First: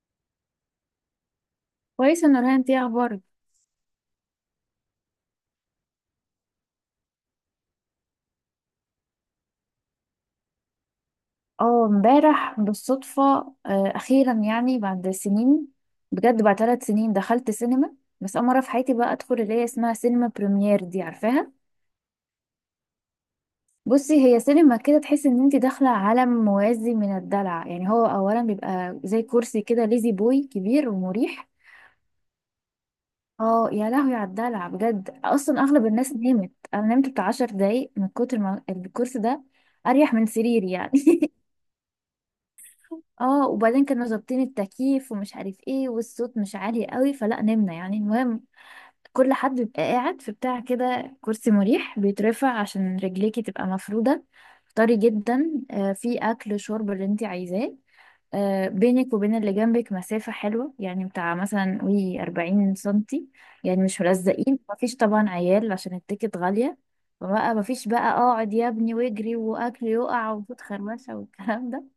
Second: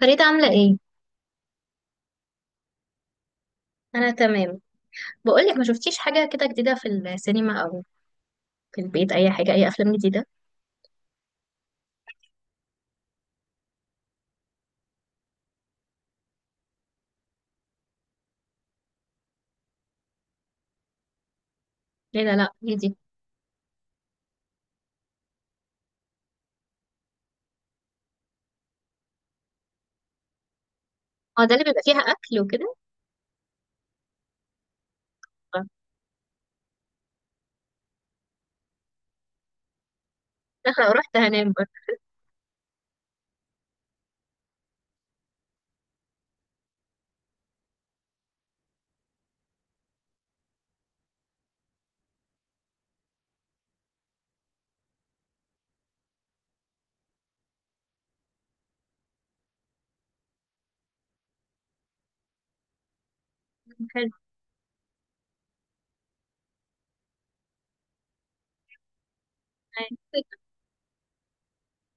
فريدة عاملة ايه؟ كويسة نورهان، انتي اخبارك؟ أنا تمام. بقولك ما شفتيش حاجة كده جديدة في السينما أو في البيت، أي حاجة، أي أفلام جديدة؟ اه امبارح بالصدفة. اخيرا يعني بعد سنين. بجد بعد 3 سنين دخلت سينما، بس اول مرة في حياتي بقى ادخل اللي هي اسمها سينما بريمير، دي عارفاها؟ ليه؟ لا لا ايه دي؟ بصي، هي سينما كده تحس ان انت داخلة عالم موازي من الدلع. يعني هو اولا بيبقى زي كرسي كده ليزي بوي كبير اه ومريح. ده اللي بيبقى فيها أكل وكده. اه يا لهوي على الدلع بجد، اصلا آه، اغلب الناس نامت، انا نمت بتاع 10 دقايق من كتر ما الكرسي ده اريح من سريري داخلة يعني. ورحت هنام برضه. اه وبعدين كانوا ظابطين التكييف ومش عارف ايه والصوت مش عالي قوي فلا نمنا يعني. المهم كل حد بيبقى قاعد في بتاع كده كرسي مريح بيترفع عشان رجليكي تبقى مفرودة، طري جدا. في اكل شرب اللي انت عايزاه. بينك وبين اللي جنبك مسافة حلوة يعني، بتاع مثلا قولي 40 سنتي، يعني مش حلو. ملزقين، مفيش طبعا عيال عشان التيكت غالية، فبقى مفيش بقى اقعد يا ابني واجري واكل يقع وفوت خربشة والكلام.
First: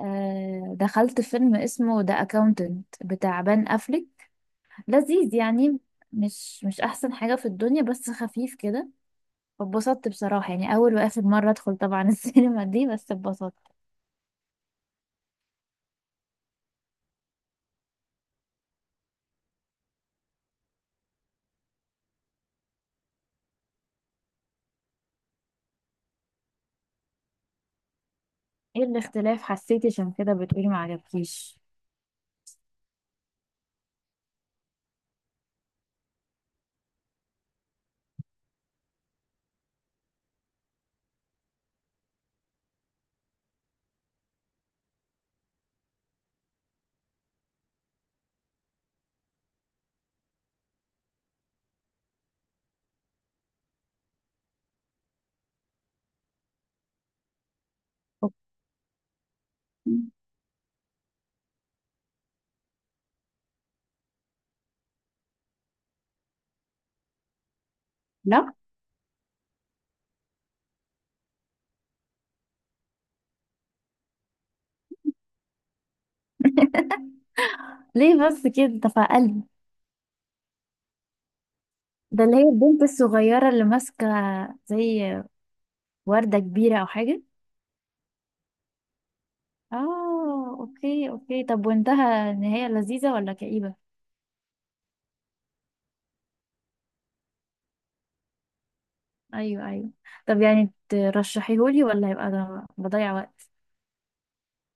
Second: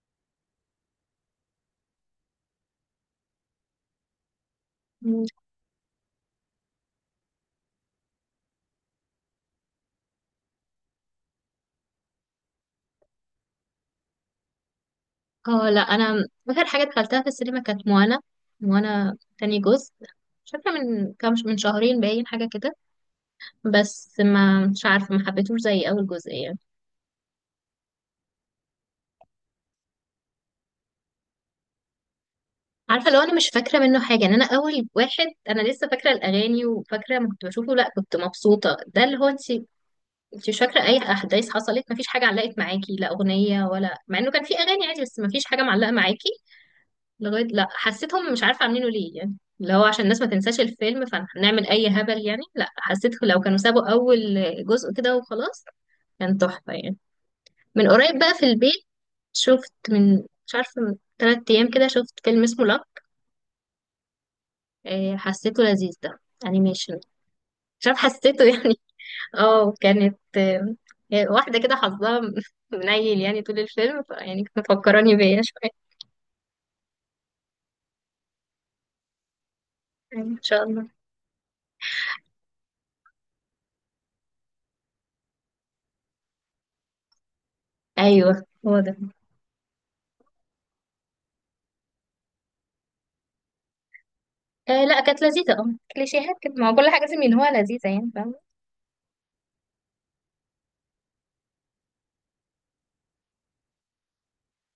دخلت فيلم اسمه ذا اكاونتنت بتاع بان افليك، مم. لذيذ يعني. مش احسن حاجة في الدنيا، بس خفيف كده. اتبسطت بصراحة، يعني اول واخر مرة ادخل طبعا السينما دي، بس اتبسطت. اه لا، أنا آخر حاجة دخلتها في السينما كانت موانا، موانا تاني جزء. مش فاكرة من كام، من شهرين باين حاجة كده. بس ما مش عارفة، ما حبيتهوش زي أول جزء يعني. ايه الاختلاف حسيتي عشان كده بتقولي ما عجبكيش؟ عارفة لو أنا مش فاكرة منه حاجة، إن أنا أول واحد أنا لسه فاكرة الأغاني وفاكرة ما كنت بشوفه، لا كنت مبسوطة، ده اللي هو أنت انت مش فاكره اي احداث حصلت، مفيش حاجه علقت معاكي لا اغنيه، ولا مع انه كان في اغاني عادي، بس مفيش حاجه معلقه معاكي لغايه. لا حسيتهم مش عارفه عاملينه ليه، يعني اللي هو عشان الناس ما تنساش الفيلم فنعمل اي هبل يعني. لا حسيت لو كانوا سابوا اول جزء كده وخلاص كان تحفه يعني. من قريب بقى أوكي. في البيت شفت من، مش عارفه من 3 ايام كده، شفت فيلم اسمه لاك. حسيته لذيذ ده، انيميشن. مش عارفه حسيته لا، يعني. اه كانت، واحدة كده حظها منيل يعني طول الفيلم، يعني كانت مفكراني بيا شوية. ليه بس كده؟ ده في قلبي. أيوة، ان شاء الله. ده اللي هي البنت الصغيرة اللي ماسكة زي وردة كبيرة او حاجة. ايوه هو ده. اه اوكي اوكي، طب وانتهى، النهاية لذيذة ولا كئيبة؟ آه لا كانت لذيذة، اه كليشيهات كده، ما هو كل حاجة لازم ان هو لذيذة يعني، فاهمة. ايوه ايوه. طب يعني ترشحيهولي ولا هيبقى ده بضيع وقت؟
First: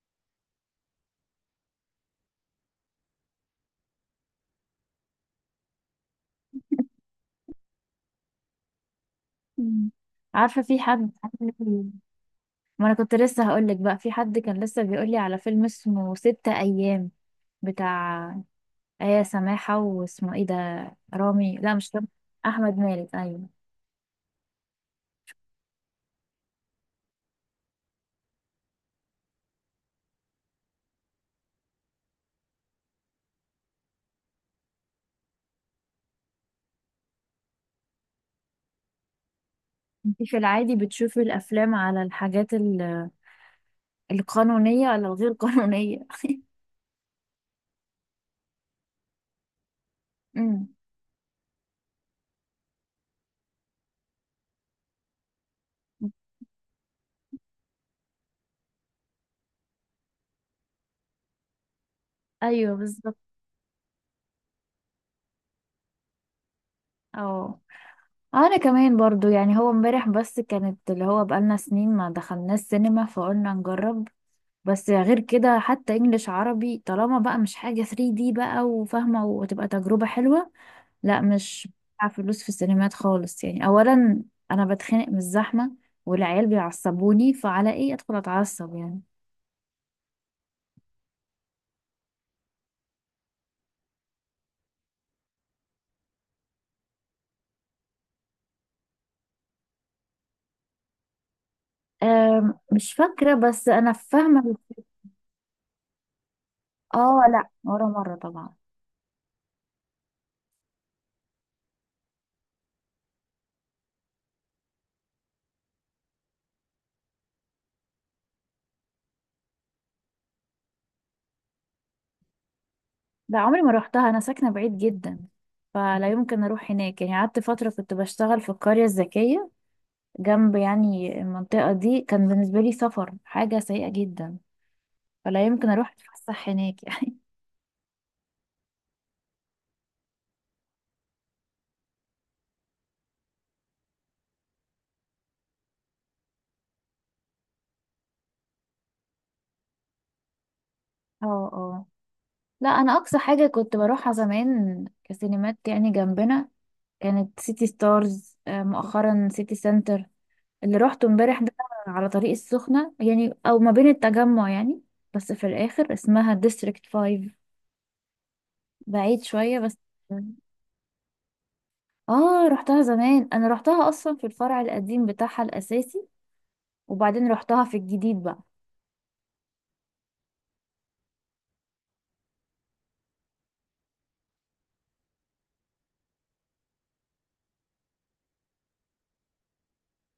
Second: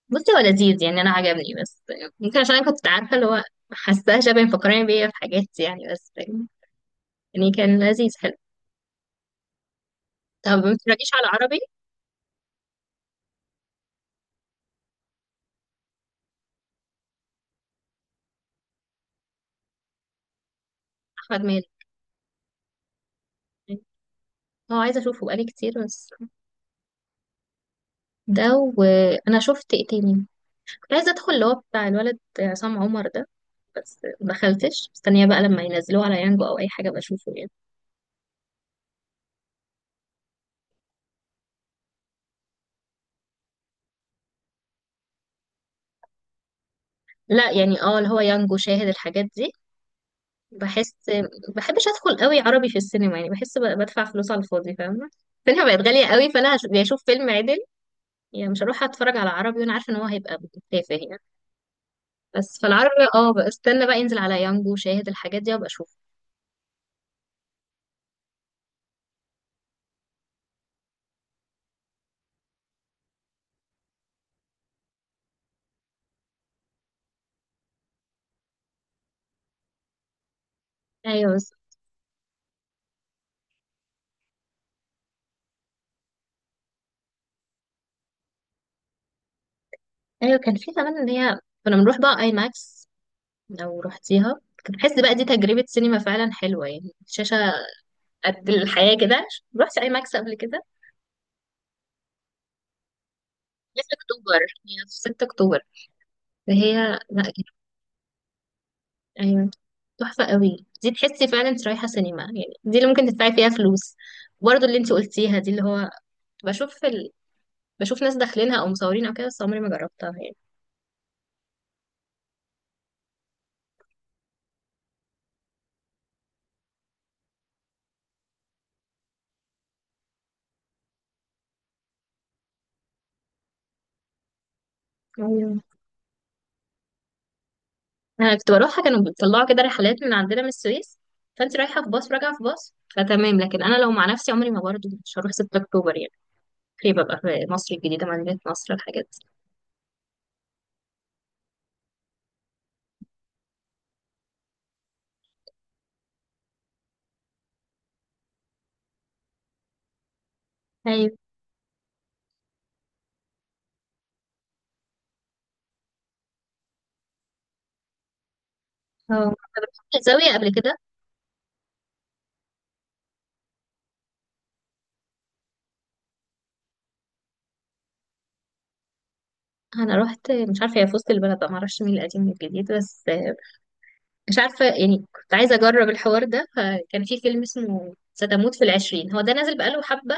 بصي هو لذيذ يعني، انا عجبني، بس ممكن عشان انا كنت عارفة اللي هو حاساها شبه مفكراني بيا في حاجات يعني. بس يعني كان لذيذ، حلو. مم. طب عارفه ما في بتتفرجيش حد، على عربي؟ ما انا كنت لسه هقولك، بقى في حد كان لسه بيقولي على فيلم اسمه ستة ايام بتاع آية سماحة. واسمه ايه ده؟ احمد رامي، مالك. لا مش رامي، احمد مالك ايوه. اه عايزة اشوفه بقالي كتير بس. ده وانا شفت ايه تاني؟ كنت عايزة ادخل اللي هو بتاع الولد عصام عمر ده، بس ما دخلتش، مستنيه بقى لما ينزلوه على يانجو او اي حاجه بشوفه يعني. انتي في العادي بتشوفي الافلام على الحاجات القانونية ولا الغير قانونية؟ لا يعني اه اللي هو يانجو شاهد الحاجات دي. امم، بحس بحبش ادخل قوي عربي في السينما يعني، بحس بدفع فلوس على الفاضي، فاهمه. السينما بقت غاليه قوي، فانا يا اشوف فيلم عدل يعني، مش هروح اتفرج على عربي وانا عارفه ان هو هيبقى تافه يعني. بس ايوه فالعربي بالظبط اه بقى استنى بقى ينزل على يانجو شاهد الحاجات دي وابقى اشوف. اه. انا كمان برضو يعني، هو امبارح بس كانت اللي هو بقالنا سنين ما دخلناش سينما فقلنا نجرب. بس غير كده حتى انجليش عربي طالما بقى مش حاجة 3D بقى وفاهمة وتبقى تجربة حلوة. لا ايوه بس. مش بدفع فلوس في السينمات خالص يعني، اولا انا بتخنق من الزحمة والعيال بيعصبوني، فعلى ايه ادخل اتعصب يعني. ايوه كان في زمان ان هي كنا بنروح بقى اي ماكس. لو رحتيها كنت بحس بقى دي تجربه سينما فعلا حلوه يعني، شاشه قد الحياة كده. رحت أي ماكس قبل كده؟ مش فاكرة بس لسه انا أكتوبر، فاهمة هي الفكرة. في 6 أكتوبر فهي. لا اه لا، كانت، ولا مرة طبعا. أيوة تحفة قوي دي، تحسي فعلا انت رايحة سينما يعني، دي اللي ممكن تدفعي فيها فلوس. برضه اللي انت قلتيها دي اللي هو بشوف في ال... بشوف ناس داخلينها أو مصورين أو كده، بس عمري ما جربتها يعني. لا عمري ما روحتها، انا ساكنه بعيد جدا فلا يمكن اروح هناك يعني. قعدت فتره كنت بشتغل في القريه الذكيه جنب يعني المنطقه دي، كان بالنسبه لي سفر حاجه سيئه جدا، فلا أيوة يمكن اروح اتفسح هناك يعني. أنا كنت بروحها، كانوا بيطلعوا كده رحلات من عندنا من السويس، فأنت رايحة في باص راجعة في باص فتمام، لكن أنا لو مع نفسي عمري، ما برضه مش هروح 6 أكتوبر يعني، خليه ببقى في مصر الجديدة، مدينة نصر، الحاجات اه اه، لا انا اقصى حاجه كنت بروحها زمان كسينمات يعني جنبنا كانت سيتي ستارز. مؤخرا سيتي سنتر اللي دي. روحته امبارح ده، على طريق السخنه يعني، او ما بين التجمع يعني، بس في الاخر اسمها ديستريكت 5، اه بعيد انا شويه بس. رحت الزاويه قبل كده. اه رحتها زمان، انا رحتها اصلا في الفرع القديم بتاعها الاساسي، وبعدين رحتها في الجديد بقى. انا رحت مش عارفه هي في وسط البلد بقى، معرفش مين القديم من الجديد، بس مش عارفه يعني كنت عايزه اجرب الحوار ده، فكان في فيلم اسمه ستموت في العشرين، هو ده نازل بقاله حبه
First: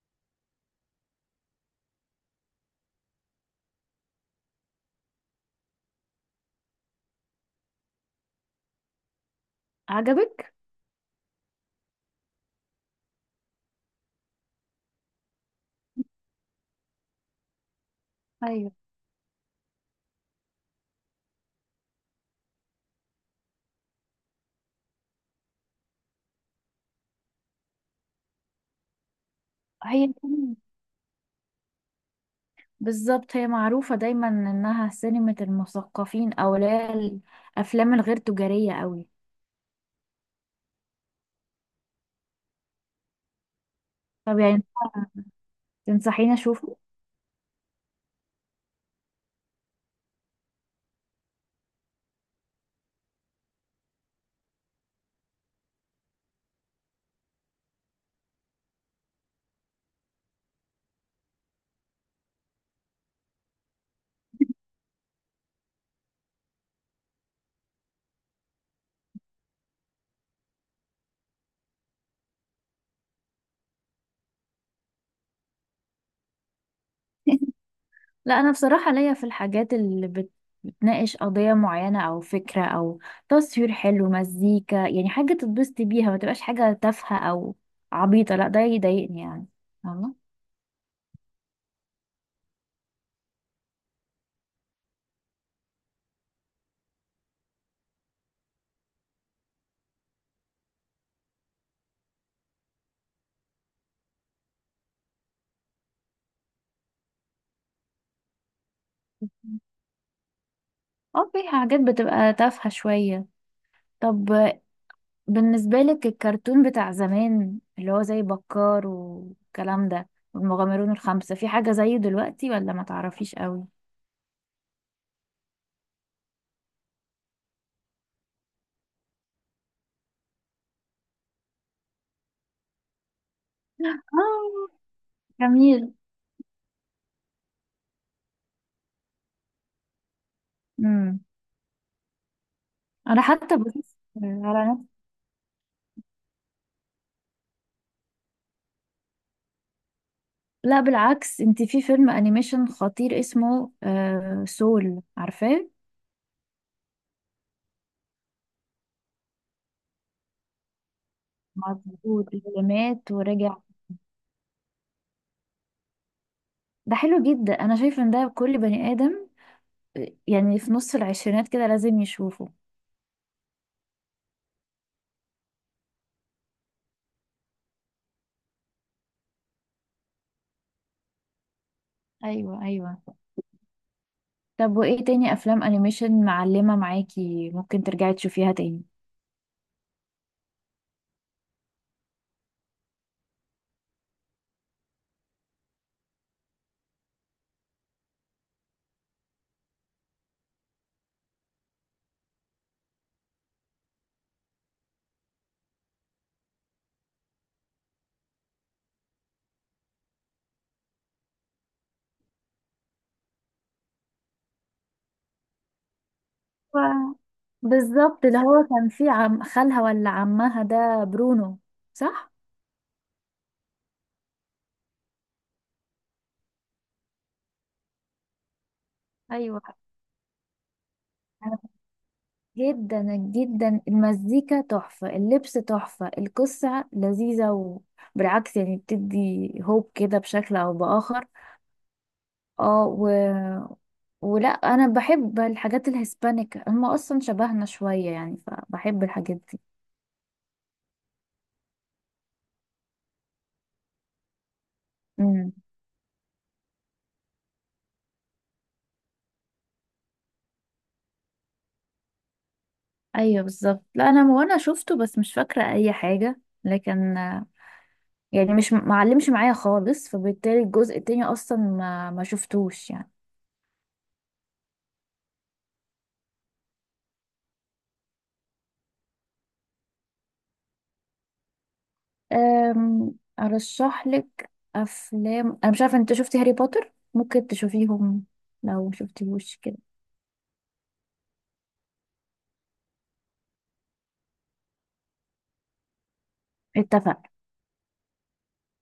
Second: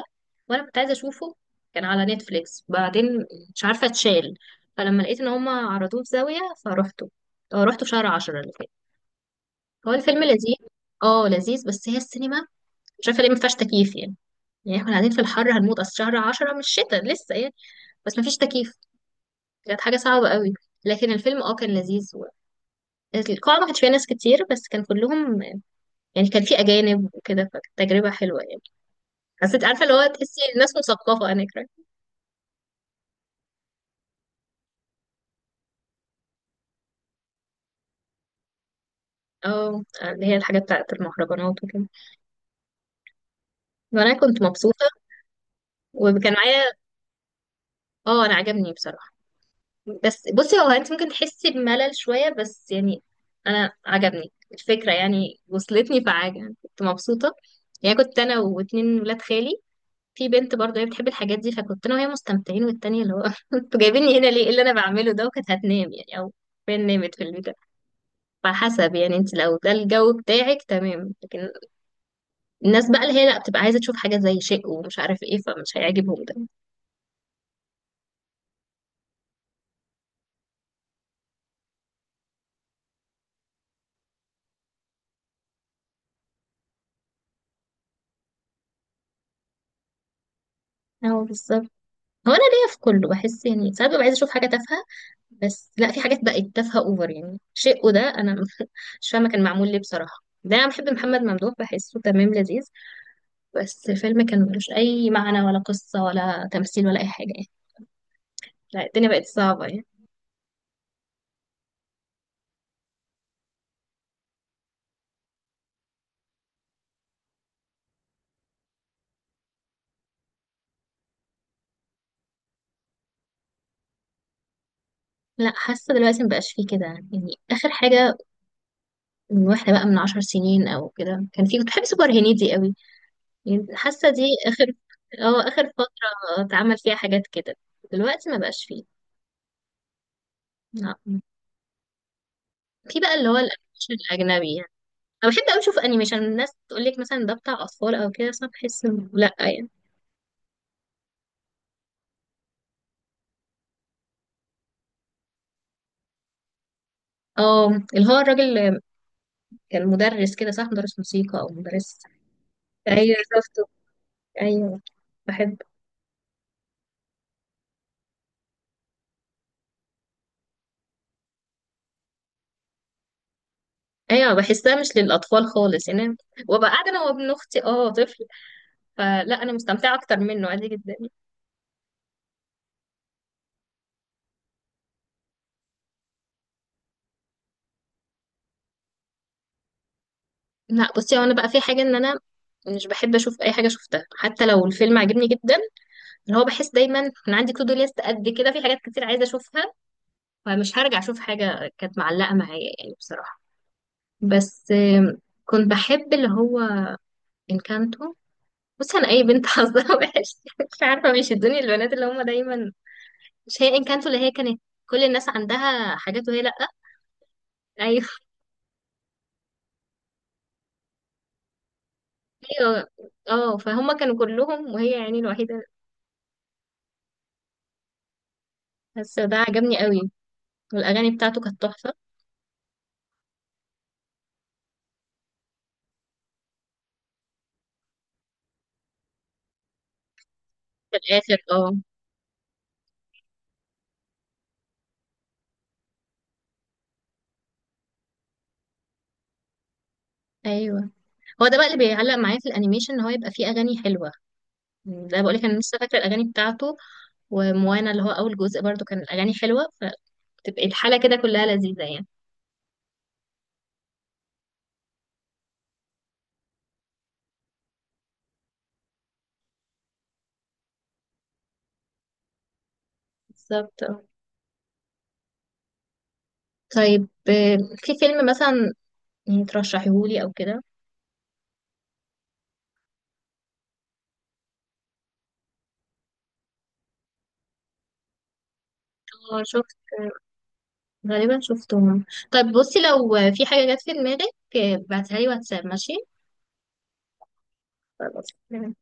وانا كنت عايزه اشوفه، كان على نتفليكس بعدين مش عارفه اتشال، فلما لقيت ان هما عرضوه في زاويه فروحته. اه رحته في شهر 10 اللي فات. هو الفيلم عجبك؟ لذيذ. اه لذيذ، بس هي السينما مش عارفه ليه ما فيهاش تكييف يعني. يعني احنا قاعدين في الحر هنموت، اصل شهر 10 مش شتاء لسه يعني، بس ما فيش ايوه تكييف. كانت حاجة صعبة قوي. لكن الفيلم اه كان لذيذ و... القاعة ما كانش فيها ناس كتير، بس كان كلهم يعني، كان في أجانب وكده، فكانت تجربة حلوة يعني. حسيت عارفة اللي هو هي تحسي كمان- الناس مثقفة هناك، right؟ بالظبط، هي معروفة دايما انها سينما المثقفين او اللي هي الافلام الغير تجارية قوي. اه اللي هي الحاجة بتاعت المهرجانات وكده. وأنا طب كنت يعني مبسوطة. تنصحيني وكان معايا. اشوفه؟ اه أنا عجبني بصراحة، بس بصي هو أنت ممكن تحسي بملل شوية بس يعني. أنا عجبني الفكرة يعني، وصلتني فعجب، كنت مبسوطة. يعني كنت أنا واتنين ولاد خالي، في بنت برضه هي بتحب الحاجات دي، فكنت انا وهي مستمتعين، والتانية اللي هو انتوا جايبيني هنا ليه، ايه اللي انا بعمله ده، وكانت هتنام يعني، او فين نامت في البيت. على حسب يعني، انت لو ده الجو بتاعك تمام، لكن الناس بقى اللي هي لا بتبقى عايزة تشوف حاجة زي شيء ومش عارف ايه، فمش هيعجبهم ده. لا انا بصراحة ليا في الحاجات بتناقش قضية معينة او فكرة او تصوير حلو مزيكا، يعني حاجة تتبسطي بيها ما تبقاش حاجة تافهة او عبيطة، لا ده يضايقني يعني، فاهمة؟ اه بالظبط. هو انا ليا في كله، بحس يعني ساعات ببقى عايزة اشوف حاجة تافهة، بس لا في حاجات بقت تافهة اوفر يعني، شيء وده انا مش فاهمة كان معمول ليه بصراحة، ده انا بحب محمد ممدوح بحسه تمام لذيذ، بس الفيلم كان ملوش أي معنى ولا قصة ولا تمثيل ولا أي حاجة يعني. لا الدنيا بقت صعبة يعني. اه في حاجات بتبقى تافهة شوية. طب بالنسبة لك الكرتون بتاع زمان اللي هو زي بكار والكلام ده والمغامرون الخمسة، في حاجة زيه دلوقتي ولا ما تعرفيش قوي؟ لا حاسة دلوقتي مبقاش فيه كده يعني، آخر حاجة من واحدة بقى من 10 سنين أو كده كان فيه، كنت بحب سوبر هنيدي قوي يعني، حاسة دي اه. آخر، اه آخر جميل. فترة اتعمل فيها حاجات كده. دلوقتي مبقاش فيه، لا. امم. في بقى انا اللي هو حتى الأنيميشن بشوف الأجنبي يعني. على نفسي. أنا بحب أوي أشوف أنيميشن، الناس تقول لك مثلا ده بتاع أطفال أو كده، بس أنا بحس إنه لأ يعني. لا بالعكس، انت في فيلم انيميشن خطير اسمه سول، عارفاه؟ اه اللي هو الراجل اللي كان مدرس كده صح، مدرس موسيقى أو مدرس. مظبوط، اللي مات ايوه ورجع. شفته، ايوه، بحب. ده حلو جدا، انا شايفه ان ده كل بني ادم، يعني في نص العشرينات كده لازم يشوفه. ايوه بحسها مش للاطفال خالص يعني، أنا وابقى قاعده انا وابن اختي اه طفل، فلا انا مستمتعه اكتر منه عادي جدا. ايوه ايوه. طب وايه تاني افلام انيميشن معلمة معاكي ممكن ترجعي تشوفيها تاني؟ لا بصي هو انا بقى في حاجه ان انا مش بحب اشوف اي حاجه شفتها حتى لو الفيلم عجبني جدا، اللي هو بحس دايما انا عندي تو دو ليست قد كده في حاجات كتير عايزه اشوفها، فمش هرجع اشوف حاجه كانت معلقه معايا يعني بصراحه. بس كنت بحب اللي هو انكانتو. بصي انا اي بنت حظها وحش، مش عارفه مش الدنيا البنات اللي هم دايما، مش هي انكانتو اللي هي كانت كل الناس عندها حاجات وهي لأ. و- ايوه، بالظبط، اللي هو كان في عم خالها ولا عمها ده برونو، صح؟ ايوه. اه فهم كانوا كلهم وهي يعني الوحيدة، بس ده ايوه. عجبني قوي. والاغاني بتاعته أنا كانت تحفة. جدا جدا، المزيكا تحفة، اللبس تحفة، القصة لذيذة، وبالعكس يعني بتدي هوب كده بشكل أو في بآخر. الاخر اه اه و... ولا أنا بحب الحاجات الهسبانيك، هم أصلا شبهنا شوية يعني فبحب الحاجات دي. ايوه هو ده بقى اللي بيعلق معايا في الانيميشن، ان هو يبقى فيه اغاني حلوة. ده بقول لك إمم. انا لسه فاكرة الاغاني بتاعته. وموانا اللي هو اول جزء برضو كان الاغاني حلوة، فتبقى الحالة كده كلها لذيذة يعني. ايوه بالظبط. لا انا، وانا شفته بس مش فاكره اي حاجه، لكن يعني مش معلمش معايا خالص، فبالتالي الجزء التاني اصلا ما شفتوش يعني. بالظبط. آه. طيب، في فيلم مثلا يعني ترشحيهولي او كده؟ ارشح لك افلام، انا مش عارفه انت شفتي هاري بوتر؟ ممكن تشوفيهم لو اه مشفتيهوش شفت، كده. غالبا شفتهم. طيب بصي، لو في حاجة جت في دماغك ابعتها لي واتساب، ماشي؟ اتفق خلاص.